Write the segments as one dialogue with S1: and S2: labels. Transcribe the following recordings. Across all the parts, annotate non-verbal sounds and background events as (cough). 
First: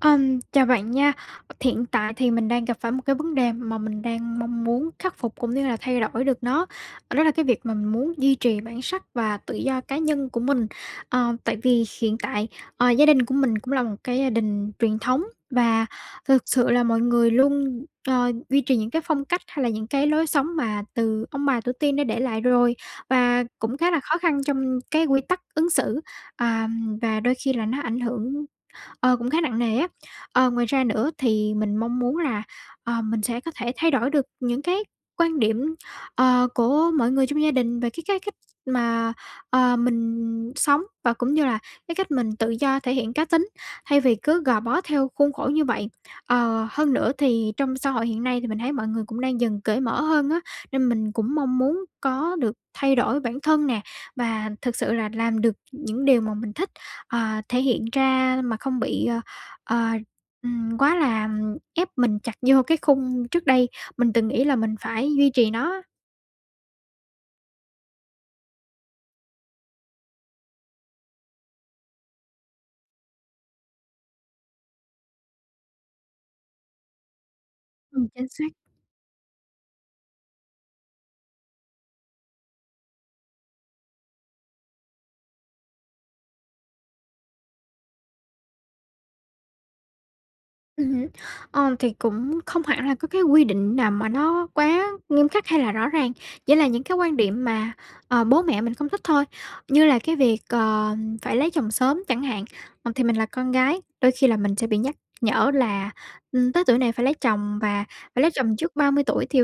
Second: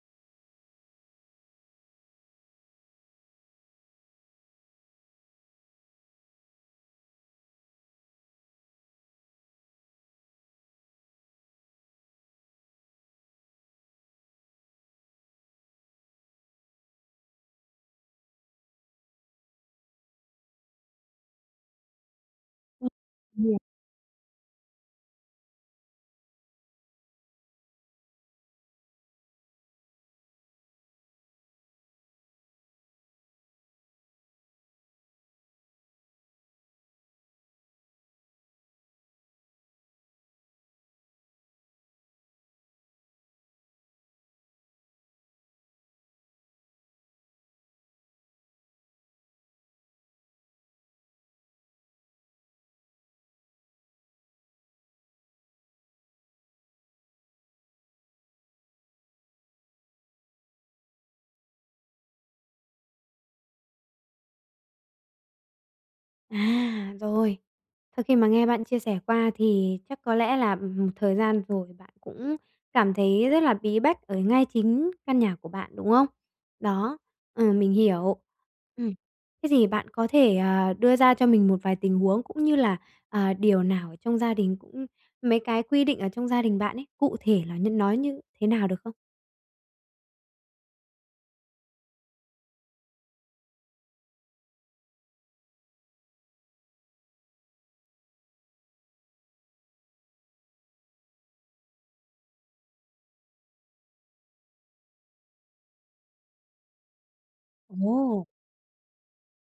S1: Ừm, chào bạn nha. Thiện tại thì mình đang gặp phải một cái vấn đề mà mình đang mong muốn khắc phục cũng như là thay đổi được nó, ờ, đó là cái việc mà mình muốn duy trì bản sắc và tự do cá nhân của mình. Ờ, tại vì hiện tại, ờ, gia đình của mình cũng là một cái gia đình truyền thống và thực sự là mọi người luôn, ờ, duy trì những cái phong cách, hay là những cái lối sống mà từ ông bà tổ tiên đã để lại rồi.
S2: Ừm.
S1: Và
S2: (unintelligible)
S1: cũng khá là khó khăn trong cái quy tắc ứng xử, ờm, và đôi khi là nó ảnh hưởng, ờ, cũng khá nặng nề á. Ờ, ngoài ra nữa thì mình mong muốn là, ờ, mình sẽ có thể thay đổi được những cái quan điểm, ờ, của mọi người trong gia đình về cái cái cách mà, ờ, mình sống và cũng như là cái cách mình tự do thể hiện cá tính, thay vì cứ gò bó theo khuôn khổ như vậy. Ờ, hơn nữa thì trong xã hội hiện nay thì mình thấy mọi người cũng đang dần cởi mở hơn á, nên mình cũng mong muốn có được thay đổi bản thân nè, và thực sự là làm được những điều mà mình thích, ờ, thể hiện ra mà không bị, ờ, ờ, ừm, quá là, ừm, ép mình chặt vô cái khung trước đây mình từng nghĩ là mình phải duy trì nó á.
S2: À, rồi. Sau khi mà nghe bạn chia sẻ qua thì chắc có lẽ là một thời gian rồi bạn cũng cảm thấy rất là bí bách ở ngay chính căn nhà của bạn, đúng không? Đó, ừ, mình
S1: Ừm,
S2: hiểu.
S1: chính xác!
S2: Ừm. Thế thì bạn có thể, ờ, đưa ra cho mình một vài tình huống cũng như là, ờ, điều nào ở trong gia đình cũng mấy cái quy định ở trong gia đình bạn ấy, cụ thể là như nó như thế nào được không?
S1: Ừm hứm. Ờ, thì cũng không hẳn là có cái quy định nào mà nó quá nghiêm khắc hay là rõ ràng, chỉ là những cái quan điểm mà, ờ, bố mẹ mình không thích thôi. Như là cái việc, ờ, phải lấy chồng sớm chẳng hạn, ờ, thì mình là con gái, đôi khi là mình sẽ bị nhắc nhở là, ừm, tới tuổi này phải lấy chồng và phải
S2: Ồ!
S1: lấy chồng trước 30 tuổi. Thì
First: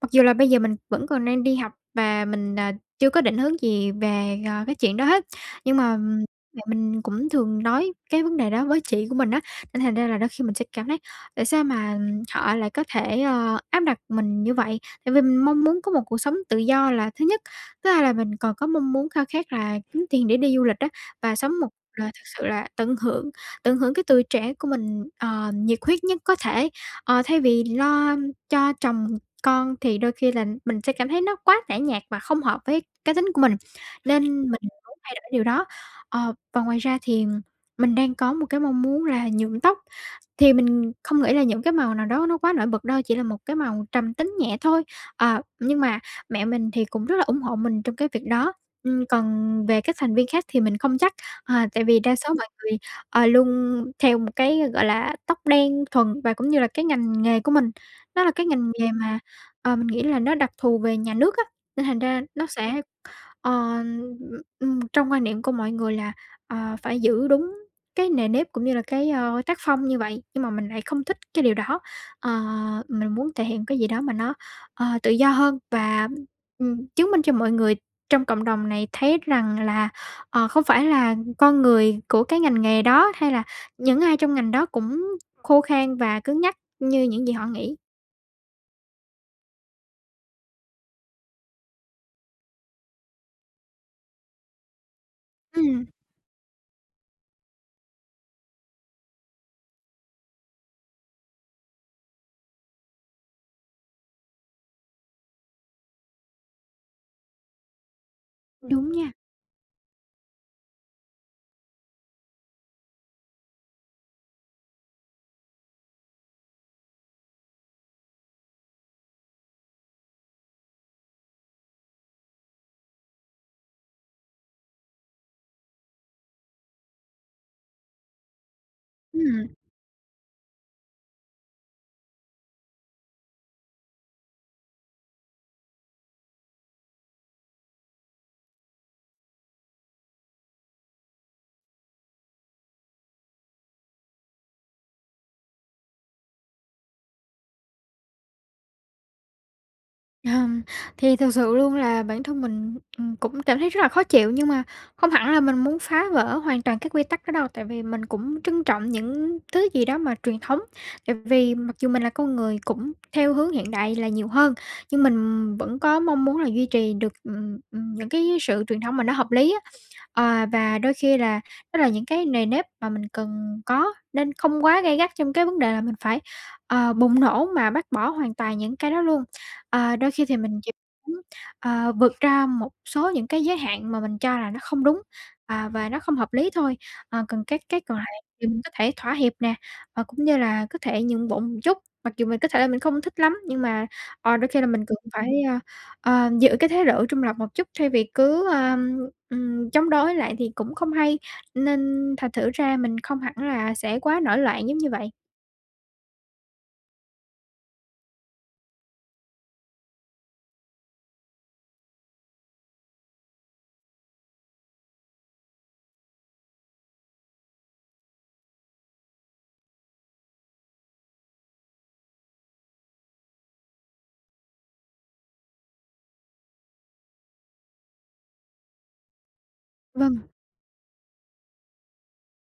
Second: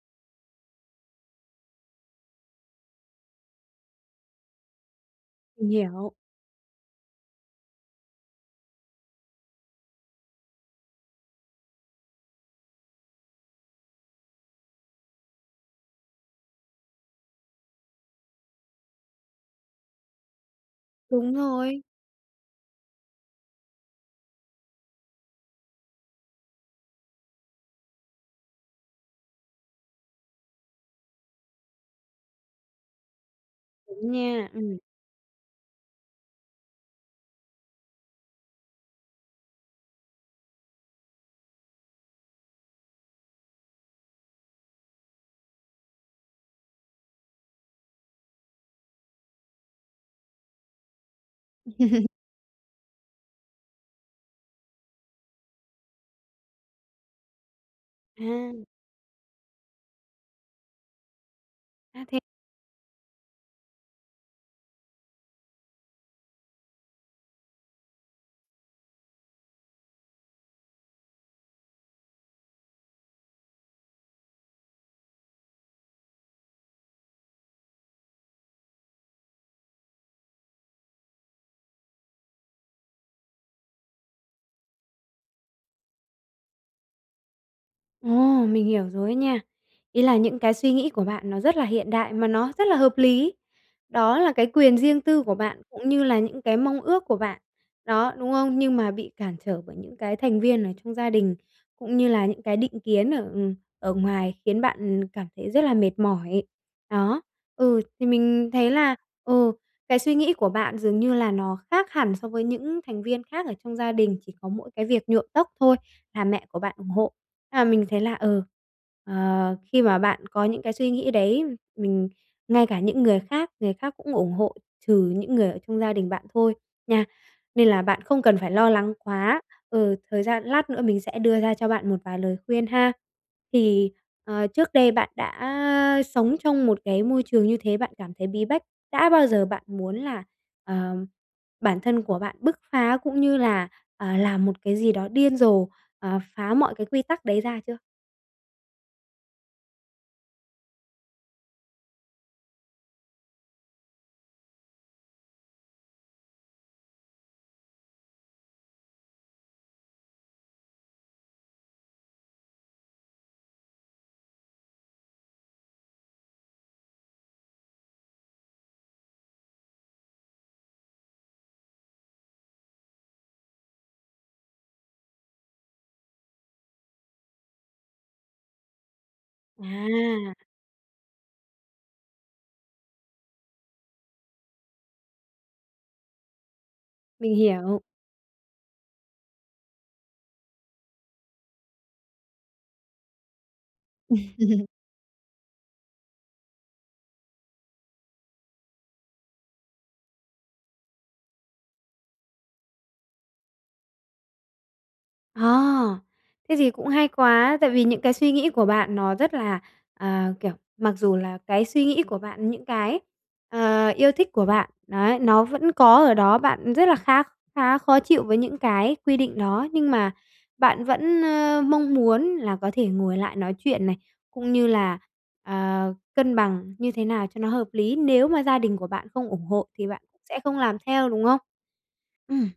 S1: mặc dù là bây giờ mình vẫn còn đang đi học và mình, à, chưa có định hướng gì về, ờ, cái chuyện đó hết,
S2: Mình
S1: nhưng mà,
S2: hiểu.
S1: ừm, mẹ mình cũng thường nói cái vấn đề đó với chị của mình á, nên thành ra là đôi khi mình sẽ cảm thấy tại sao mà họ lại có thể, ờ, áp đặt mình như vậy? Tại vì mình mong muốn có một cuộc sống tự do là thứ nhất; thứ hai là mình còn có mong muốn khao khát là kiếm tiền để đi du lịch á,
S2: Đúng
S1: và sống một
S2: rồi.
S1: cuộc đời thực sự là tận hưởng, tận hưởng cái tuổi trẻ của mình, ờ, nhiệt huyết nhất có thể. Ờ, thay vì lo cho chồng con thì đôi khi là mình sẽ cảm thấy nó quá tẻ nhạt và không hợp với cá tính của mình,
S2: Đúng
S1: nên mình
S2: nha, ừm.
S1: muốn thay đổi điều đó. Ờ, và ngoài ra thì mình đang có một cái mong muốn là nhuộm tóc, thì mình không nghĩ là những cái màu nào đó nó quá nổi bật đâu, chỉ là một cái màu trầm tính nhẹ thôi. Ờ, nhưng mà mẹ mình thì cũng rất là ủng hộ mình trong cái việc đó, ừm, còn về các thành viên khác thì mình không chắc, ờ, tại vì
S2: (laughs)
S1: đa số mọi người, ờ, luôn theo một cái, gọi là, tóc đen thuần. Và cũng như là cái ngành nghề của mình, nó là cái
S2: À.
S1: ngành nghề mà, ờ, mình nghĩ là nó đặc thù về nhà nước á, nên thành
S2: A, thế
S1: ra nó sẽ ờ, ừm, trong quan niệm của mọi người là, ờ, phải giữ đúng cái nề nếp cũng như là cái, ơ, tác phong như vậy. Nhưng mà mình lại không thích cái điều đó. Ờ, mình muốn thể hiện cái gì đó mà nó, ờ, tự do hơn và, ừm, chứng minh cho mọi người trong cộng đồng này thấy rằng là, ờ, không phải là con người của cái ngành nghề đó hay là những ai trong ngành đó cũng khô khan và cứng nhắc như những gì họ nghĩ.
S2: Ồ, mình hiểu rồi á nha. Ý là những cái suy nghĩ của bạn nó rất là hiện đại mà nó rất là hợp lý. Đó là cái quyền riêng tư của bạn
S1: Ừm.
S2: cũng như là những cái mong ước của bạn, đó, đúng không? Nhưng mà bị cản trở bởi những cái thành viên ở trong gia đình cũng như là những cái định kiến ở, ừm, ở ngoài khiến bạn cảm thấy rất là mệt mỏi. Đó, ừ, thì mình thấy
S1: Đúng
S2: là,
S1: nha.
S2: ừ, cái suy nghĩ của bạn dường như là nó khác hẳn so với những thành viên khác ở trong gia đình, chỉ có mỗi cái việc nhuộm tóc thôi là mẹ của bạn ủng hộ. Nhưng mà mình thấy là, ừ, ờ, khi mà bạn có những cái suy nghĩ đấy, mình ngay cả những người khác, người khác cũng ủng hộ trừ những người ở trong gia đình bạn thôi nha, nên là bạn không cần phải lo lắng quá.
S1: Ừm.
S2: Ừ, thời gian lát nữa mình sẽ đưa ra cho bạn một vài lời khuyên ha. Thì, ờ, trước đây bạn đã sống trong một cái môi trường như thế, bạn cảm thấy bí bách, đã bao giờ bạn muốn là, ờ, bản thân của bạn bứt phá cũng như là, ờ, làm một cái gì đó điên rồ, ờ, phá mọi cái quy tắc đấy ra chưa?
S1: Hừm, thì thực sự luôn là bản thân mình, ừm, cũng cảm thấy rất là khó chịu, nhưng mà không hẳn là mình muốn phá vỡ hoàn toàn các quy tắc đó đâu. Tại vì mình cũng trân trọng những thứ gì đó mà truyền thống. Tại vì, mặc dù mình là con người cũng theo hướng hiện đại là nhiều hơn, nhưng mình vẫn có mong muốn là duy trì được, ừm, ừm, những cái sự truyền thống mà nó hợp lý á. Ờ, và đôi khi là, đó là những cái nề nếp mà mình cần có nên không quá gay gắt trong cái vấn đề là mình phải, ờ, bùng nổ mà bác bỏ hoàn toàn những cái đó luôn. Ờ, đôi khi
S2: À.
S1: thì mình chỉ muốn, ờ, vượt ra một số những cái giới hạn mà mình cho là nó không đúng, à, và nó không hợp lý thôi. Ờ,
S2: Mình
S1: còn các
S2: hiểu.
S1: cái còn lại thì mình có thể thỏa hiệp nè, và cũng như là có thể nhượng bộ một chút. Mặc dù mình có thể là mình không thích lắm nhưng mà, ờ, đôi khi là
S2: (laughs)
S1: mình cần phải, ơ, ờ, giữ cái thái độ trung lập một chút thay vì cứ, ờm, ừm, chống đối lại thì cũng không hay, nên thành thử ra mình không hẳn là sẽ quá nổi loạn giống như vậy.
S2: Ờ. Thế thì cũng hay quá, tại vì những cái suy nghĩ của bạn nó rất là, ờ, kiểu mặc dù là cái suy nghĩ của bạn, những cái, ờ, yêu thích của bạn. Đấy, nó vẫn có ở đó, bạn rất là khác khá khó chịu với những cái quy định đó. Nhưng mà bạn vẫn, a, mong muốn là có thể ngồi lại nói chuyện này, cũng như là, ờ, cân bằng như thế nào cho nó hợp lý. Nếu mà gia đình của bạn không ủng hộ thì bạn
S1: Vâng.
S2: cũng sẽ không làm theo, đúng không? Ừm.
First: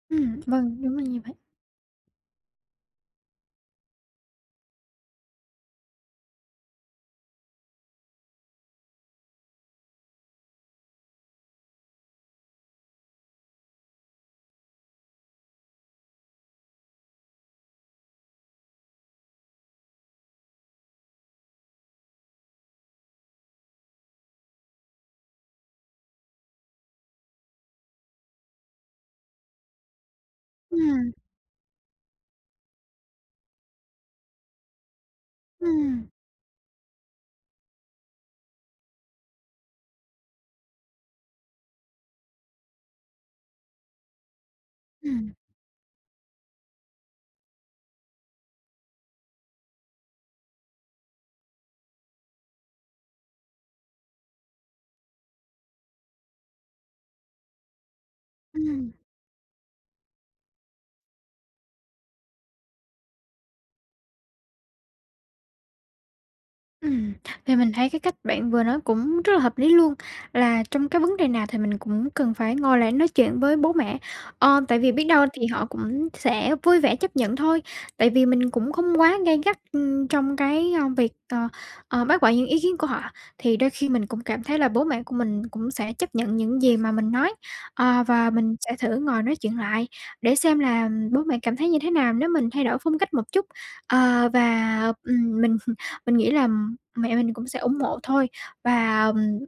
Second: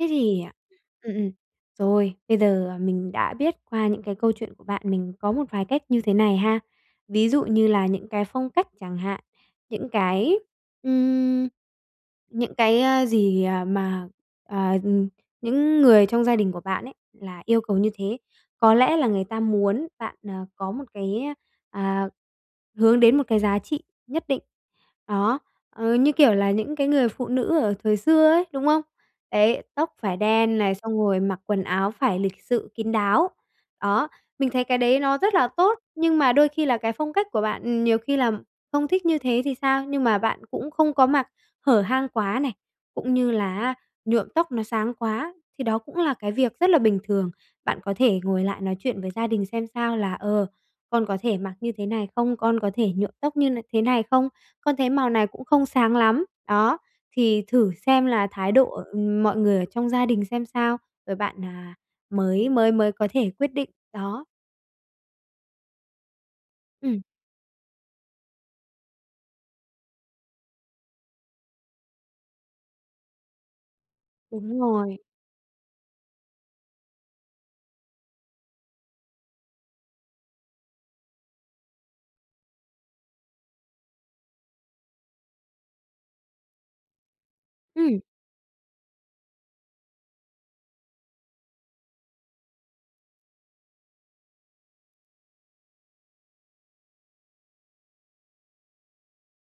S2: Thế
S1: Ừm,
S2: thì, ờ,
S1: vâng, đúng là
S2: ừm,
S1: như
S2: ừm.
S1: vậy.
S2: Rồi, bây giờ mình đã biết qua những cái câu chuyện của bạn, mình có một vài cách như thế này ha. Ví dụ như là những cái phong cách chẳng hạn, những cái, ưm, những cái, ơ, gì, à, mà, ờ, ừm, những người trong gia đình của bạn ấy là yêu cầu như thế. Có lẽ là người ta muốn bạn, à, có một cái, à, hướng đến một cái giá trị nhất định. Đó, ờ, như kiểu là những cái người phụ nữ ở thời xưa ấy, đúng không? Đấy, tóc phải đen này, xong
S1: Ừm.
S2: rồi mặc quần áo phải lịch sự kín đáo. Đó, mình thấy cái đấy nó rất là tốt,
S1: Ừm.
S2: nhưng mà đôi khi là cái phong cách của bạn, ừm, nhiều khi là không thích như thế thì sao? Nhưng mà bạn cũng không có mặc hở hang quá này, cũng như là á, nhuộm tóc nó sáng
S1: Ừm.
S2: quá, thì đó cũng là cái việc rất là bình thường. Bạn có thể ngồi lại nói chuyện với gia đình xem sao là, ờ, con có thể mặc như thế này không? Con có thể nhuộm tóc như n thế này không? Con thấy màu này cũng không sáng lắm. Đó, thì thử xem là thái độ,
S1: Ừm.
S2: ừm, mọi người ở trong gia đình xem sao, rồi bạn, à, mới mới mới có thể quyết định. Đó. Ừm.
S1: Ừm, thì mình thấy cái cách bạn vừa nói cũng rất là hợp lý luôn. Là trong cái vấn đề nào thì mình cũng cần phải ngồi lại nói chuyện với bố mẹ. Ờ,
S2: Đúng
S1: tại vì
S2: rồi.
S1: biết đâu thì họ cũng sẽ vui vẻ chấp nhận thôi. Tại vì mình cũng không quá gay gắt, ưm, trong cái, ơ, việc, ờ, ờ, bác bỏ những ý kiến của họ. Thì đôi khi mình cũng cảm thấy là bố mẹ của mình cũng sẽ chấp nhận những gì mà mình nói.
S2: Ừm.
S1: Ờ, và mình sẽ thử ngồi nói chuyện lại để xem là bố mẹ cảm thấy như thế nào nếu mình thay đổi phong cách một chút. Ờ, và, ừm, mình mình nghĩ là mẹ mình cũng sẽ ủng hộ thôi và, ừm,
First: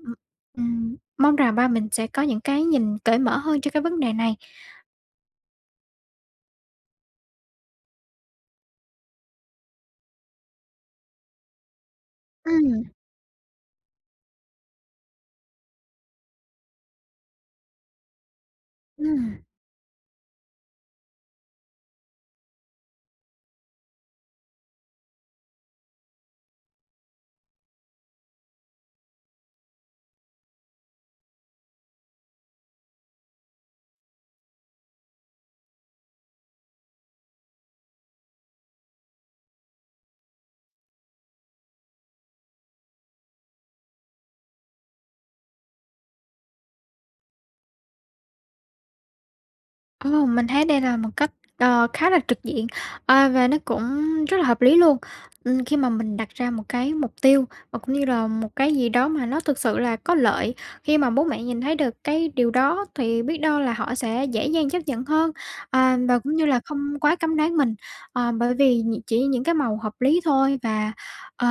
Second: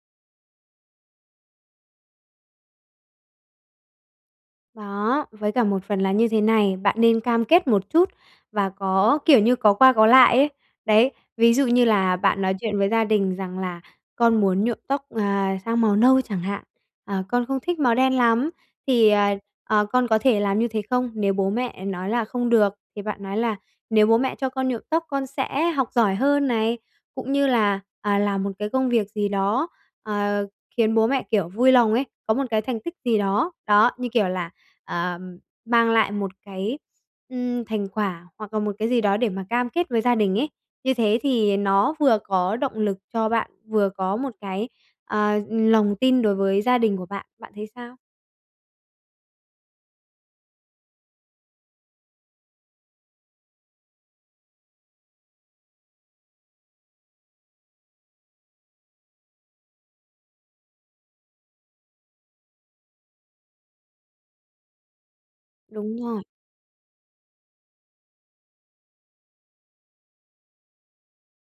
S1: ừm, mong rằng ba mình sẽ có những cái nhìn cởi mở hơn cho cái vấn đề này.
S2: Đó, với cả một phần là như thế này. Bạn nên cam kết một chút và có, kiểu như, có qua có lại ấy. Đấy, ví dụ như là bạn nói chuyện
S1: Ừm.
S2: với gia đình rằng là con muốn nhuộm tóc, à, sang màu nâu chẳng hạn, à, con không thích màu đen lắm thì, à,
S1: Ừm.
S2: à, con có thể làm như thế không? Nếu bố mẹ nói là: "Không được." Thì bạn nói là nếu bố mẹ cho con nhuộm tóc con sẽ học giỏi hơn này, cũng như là, à, làm một cái công việc gì đó, ờ, khiến bố mẹ, kiểu, vui lòng ấy, có một cái thành tích gì đó. Đó, như kiểu là, ờ, mang lại một cái, ừm, thành quả hoặc là một cái gì đó để mà cam kết với gia đình ấy. Như thế thì nó vừa có động lực cho bạn, vừa có một cái, ờ, lòng tin đối với gia đình của bạn. Bạn thấy sao?
S1: Ừm, mình thấy đây là một cách, ờ, khá là trực diện, a, và nó cũng rất là hợp lý luôn. Ừm khi mà mình đặt ra một cái mục tiêu, và cũng như là một cái gì đó mà nó thực sự là có lợi, khi mà bố mẹ nhìn thấy được cái điều đó thì biết đâu là họ sẽ dễ dàng chấp nhận hơn, à,
S2: Đúng
S1: và
S2: rồi.
S1: cũng như là không quá cấm đoán mình, ờ, bởi vì nh chỉ những cái màu hợp lý thôi. Và, ờ,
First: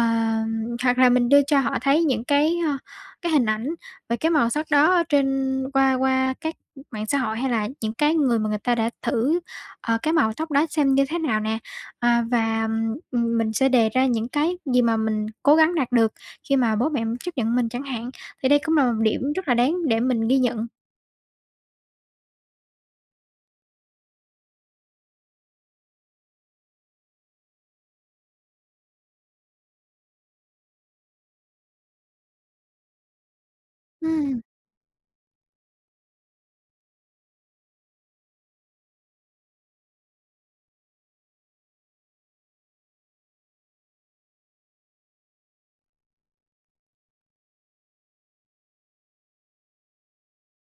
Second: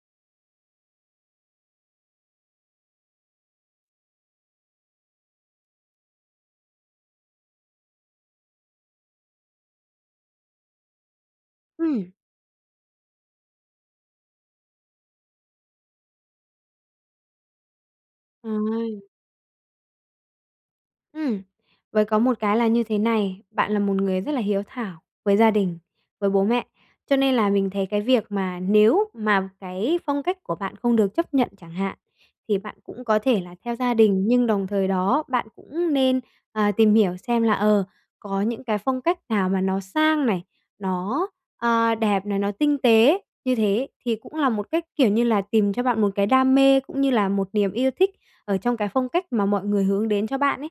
S1: hoặc là mình đưa cho họ thấy những cái, ơ, cái hình ảnh và cái màu sắc đó ở trên qua qua các mạng xã hội, hay là những cái người mà người ta đã thử, ờ, cái màu tóc đó xem như thế nào nè.
S2: Ừm.
S1: À và, ừm, mình sẽ đề ra những cái gì mà mình cố gắng đạt được khi mà bố mẹ chấp nhận mình chẳng hạn. Thì đây cũng là một
S2: Trời.
S1: điểm rất là đáng để mình ghi nhận.
S2: Ừm, với có một cái là như thế này, bạn là một người rất là hiếu thảo với gia đình, với bố mẹ. Cho nên là mình thấy cái việc mà nếu mà cái phong cách của bạn không được chấp nhận chẳng hạn, thì bạn cũng có thể là theo gia đình,
S1: Ừm.
S2: nhưng đồng thời đó bạn cũng nên, à, tìm hiểu xem là, ờ, có những cái phong cách nào mà nó sang này, nó, a, đẹp này, nó tinh tế. Như thế ý thì cũng là một cách, kiểu như là, tìm cho bạn một cái đam mê, cũng như là một niềm yêu thích ở trong cái phong cách mà mọi người hướng đến cho bạn ấy,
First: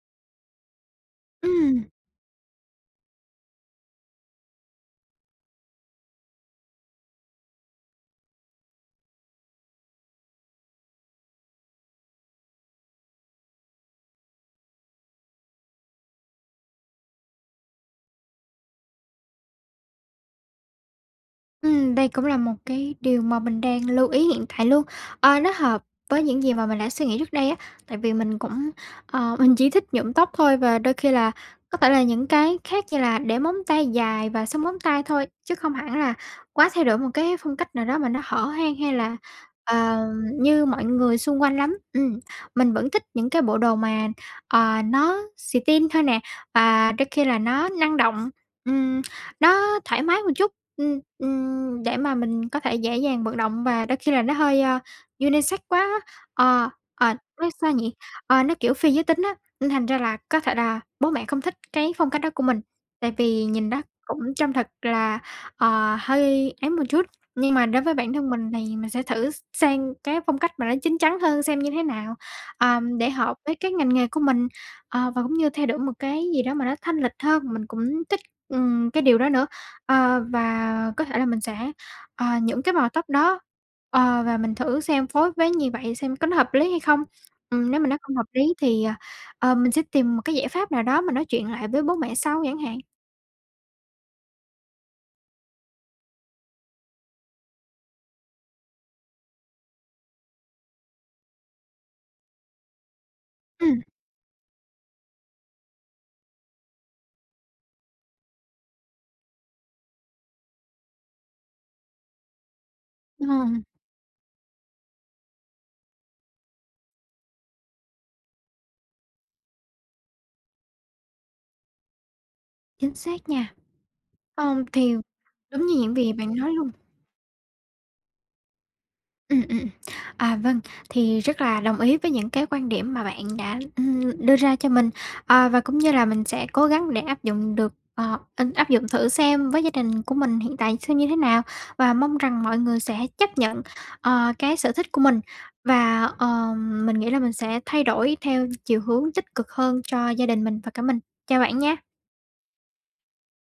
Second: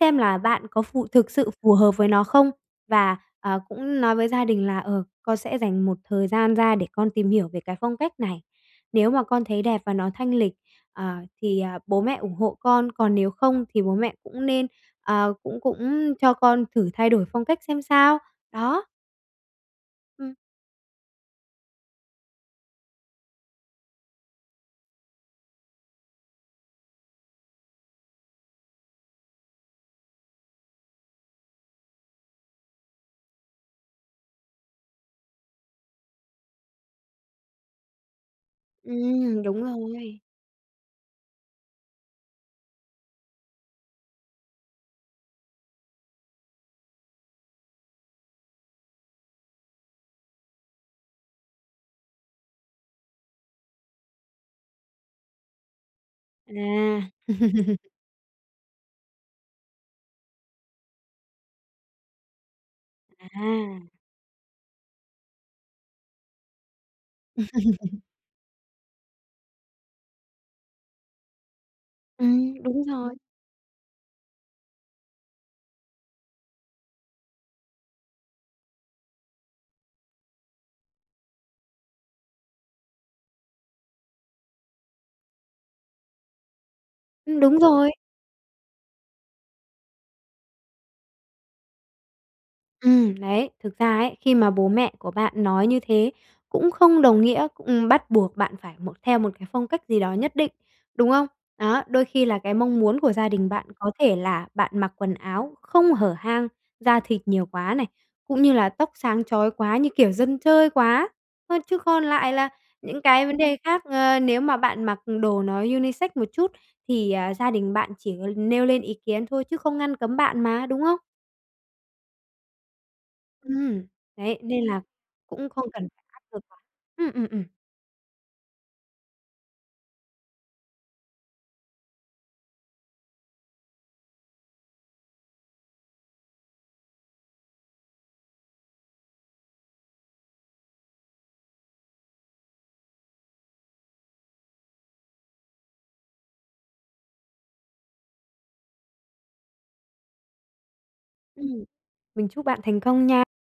S2: xem là bạn có phù thực sự phù
S1: Ừm.
S2: hợp với nó không. Và, à, cũng nói với gia đình là, ờ, con sẽ dành một thời gian ra để con tìm hiểu về cái phong cách này, nếu mà con thấy đẹp và nó thanh lịch, ờ, thì, ờ, bố mẹ ủng hộ con, còn nếu không thì bố mẹ cũng nên, ờ, cũng cũng cho con thử thay đổi phong cách xem sao, đó. Ừm.
S1: Ừm, đây cũng là một cái điều mà mình đang lưu ý hiện tại luôn. Ờ, nó hợp với những gì mà mình đã suy nghĩ trước đây á, tại vì mình cũng, ờ, mình chỉ thích nhuộm tóc thôi và đôi khi là, có thể là những cái khác như là để móng tay dài và sơn móng tay thôi, chứ không hẳn là quá thay đổi một cái phong cách nào đó mà nó hở hang hay là,
S2: Ừm, đúng
S1: ờ,
S2: rồi.
S1: như mọi người xung quanh lắm. Ừm, mình vẫn thích những cái bộ đồ mà, ờ, nó xì-tin thôi nè và đôi khi là nó năng động, ừm, nó thoải mái một chút, ừm, ừm, để mà mình có thể dễ dàng vận động và đôi khi là nó hơi, à, unisex quá á. Ờ,
S2: À.
S1: ờ, nói sao
S2: (laughs)
S1: nhỉ? Ờ, nó kiểu phi giới tính á, nên thành ra là có thể là bố mẹ không thích cái phong cách đó của mình, tại
S2: À.
S1: vì nhìn nó cũng trông thật là, ờ, hơi ấy một chút. Nhưng mà đối với
S2: (laughs)
S1: bản thân mình thì mình sẽ thử sang cái phong cách mà nó chín chắn hơn xem như thế nào,
S2: Ừm,
S1: ờ,
S2: đúng
S1: để
S2: rồi.
S1: hợp với cái ngành nghề của mình. Ờ, và cũng như thay đổi một cái gì đó mà nó thanh lịch hơn, mình cũng thích, ừm, cái điều đó nữa. Ờ, và có thể là mình sẽ, ờ, những cái màu tóc đó, ờ, và mình thử xem phối với gì vậy xem có nó hợp lý hay không?
S2: Ừm, đúng
S1: Ừm, nếu mà
S2: rồi.
S1: nó không hợp lý thì, ờ, ờ, mình sẽ tìm một cái giải pháp nào đó mà nói chuyện lại với bố mẹ sau chẳng hạn.
S2: Ừm, đấy, thực ra ấy khi mà bố mẹ của bạn nói như thế, cũng không đồng nghĩa, ừm, bắt buộc bạn phải một theo một cái phong cách gì đó nhất định, đúng không? Đó, đôi khi là cái mong muốn của gia đình bạn
S1: Ừm.
S2: có thể là bạn mặc quần áo không hở hang, da thịt nhiều quá này, cũng như là tóc sáng chói quá như kiểu dân chơi quá thôi. Chứ còn lại là những cái vấn đề
S1: Ừm.
S2: khác, ờ, nếu mà bạn mặc đồ nó unisex một chút thì, à, gia đình bạn chỉ nêu lên ý kiến thôi chứ không ngăn cấm bạn mà, đúng không?
S1: Chính xác nha,
S2: Ừm, đấy,
S1: ờm,
S2: nên là
S1: thì
S2: cũng
S1: đúng
S2: không
S1: như
S2: cần
S1: những
S2: phải
S1: gì
S2: áp
S1: bạn
S2: lực
S1: nói
S2: quá.
S1: luôn!
S2: Ừm, ừm, ừm.
S1: Ừm, ừm, ừm. À vâng, thì rất là đồng ý với những cái quan điểm mà bạn đã, ưm ,đưa ra cho mình, ờ, và cũng như là mình sẽ cố gắng để áp dụng được, ờ, ân áp dụng thử xem với gia đình của mình hiện tại xem như thế nào. Và mong rằng mọi người sẽ chấp nhận, ờ, cái sở thích của mình, và, ờ, mình nghĩ là mình sẽ thay đổi theo chiều hướng tích cực hơn cho gia đình mình và cả mình. Chào bạn
S2: Ừm.
S1: nha.
S2: Mình chúc bạn thành công nha!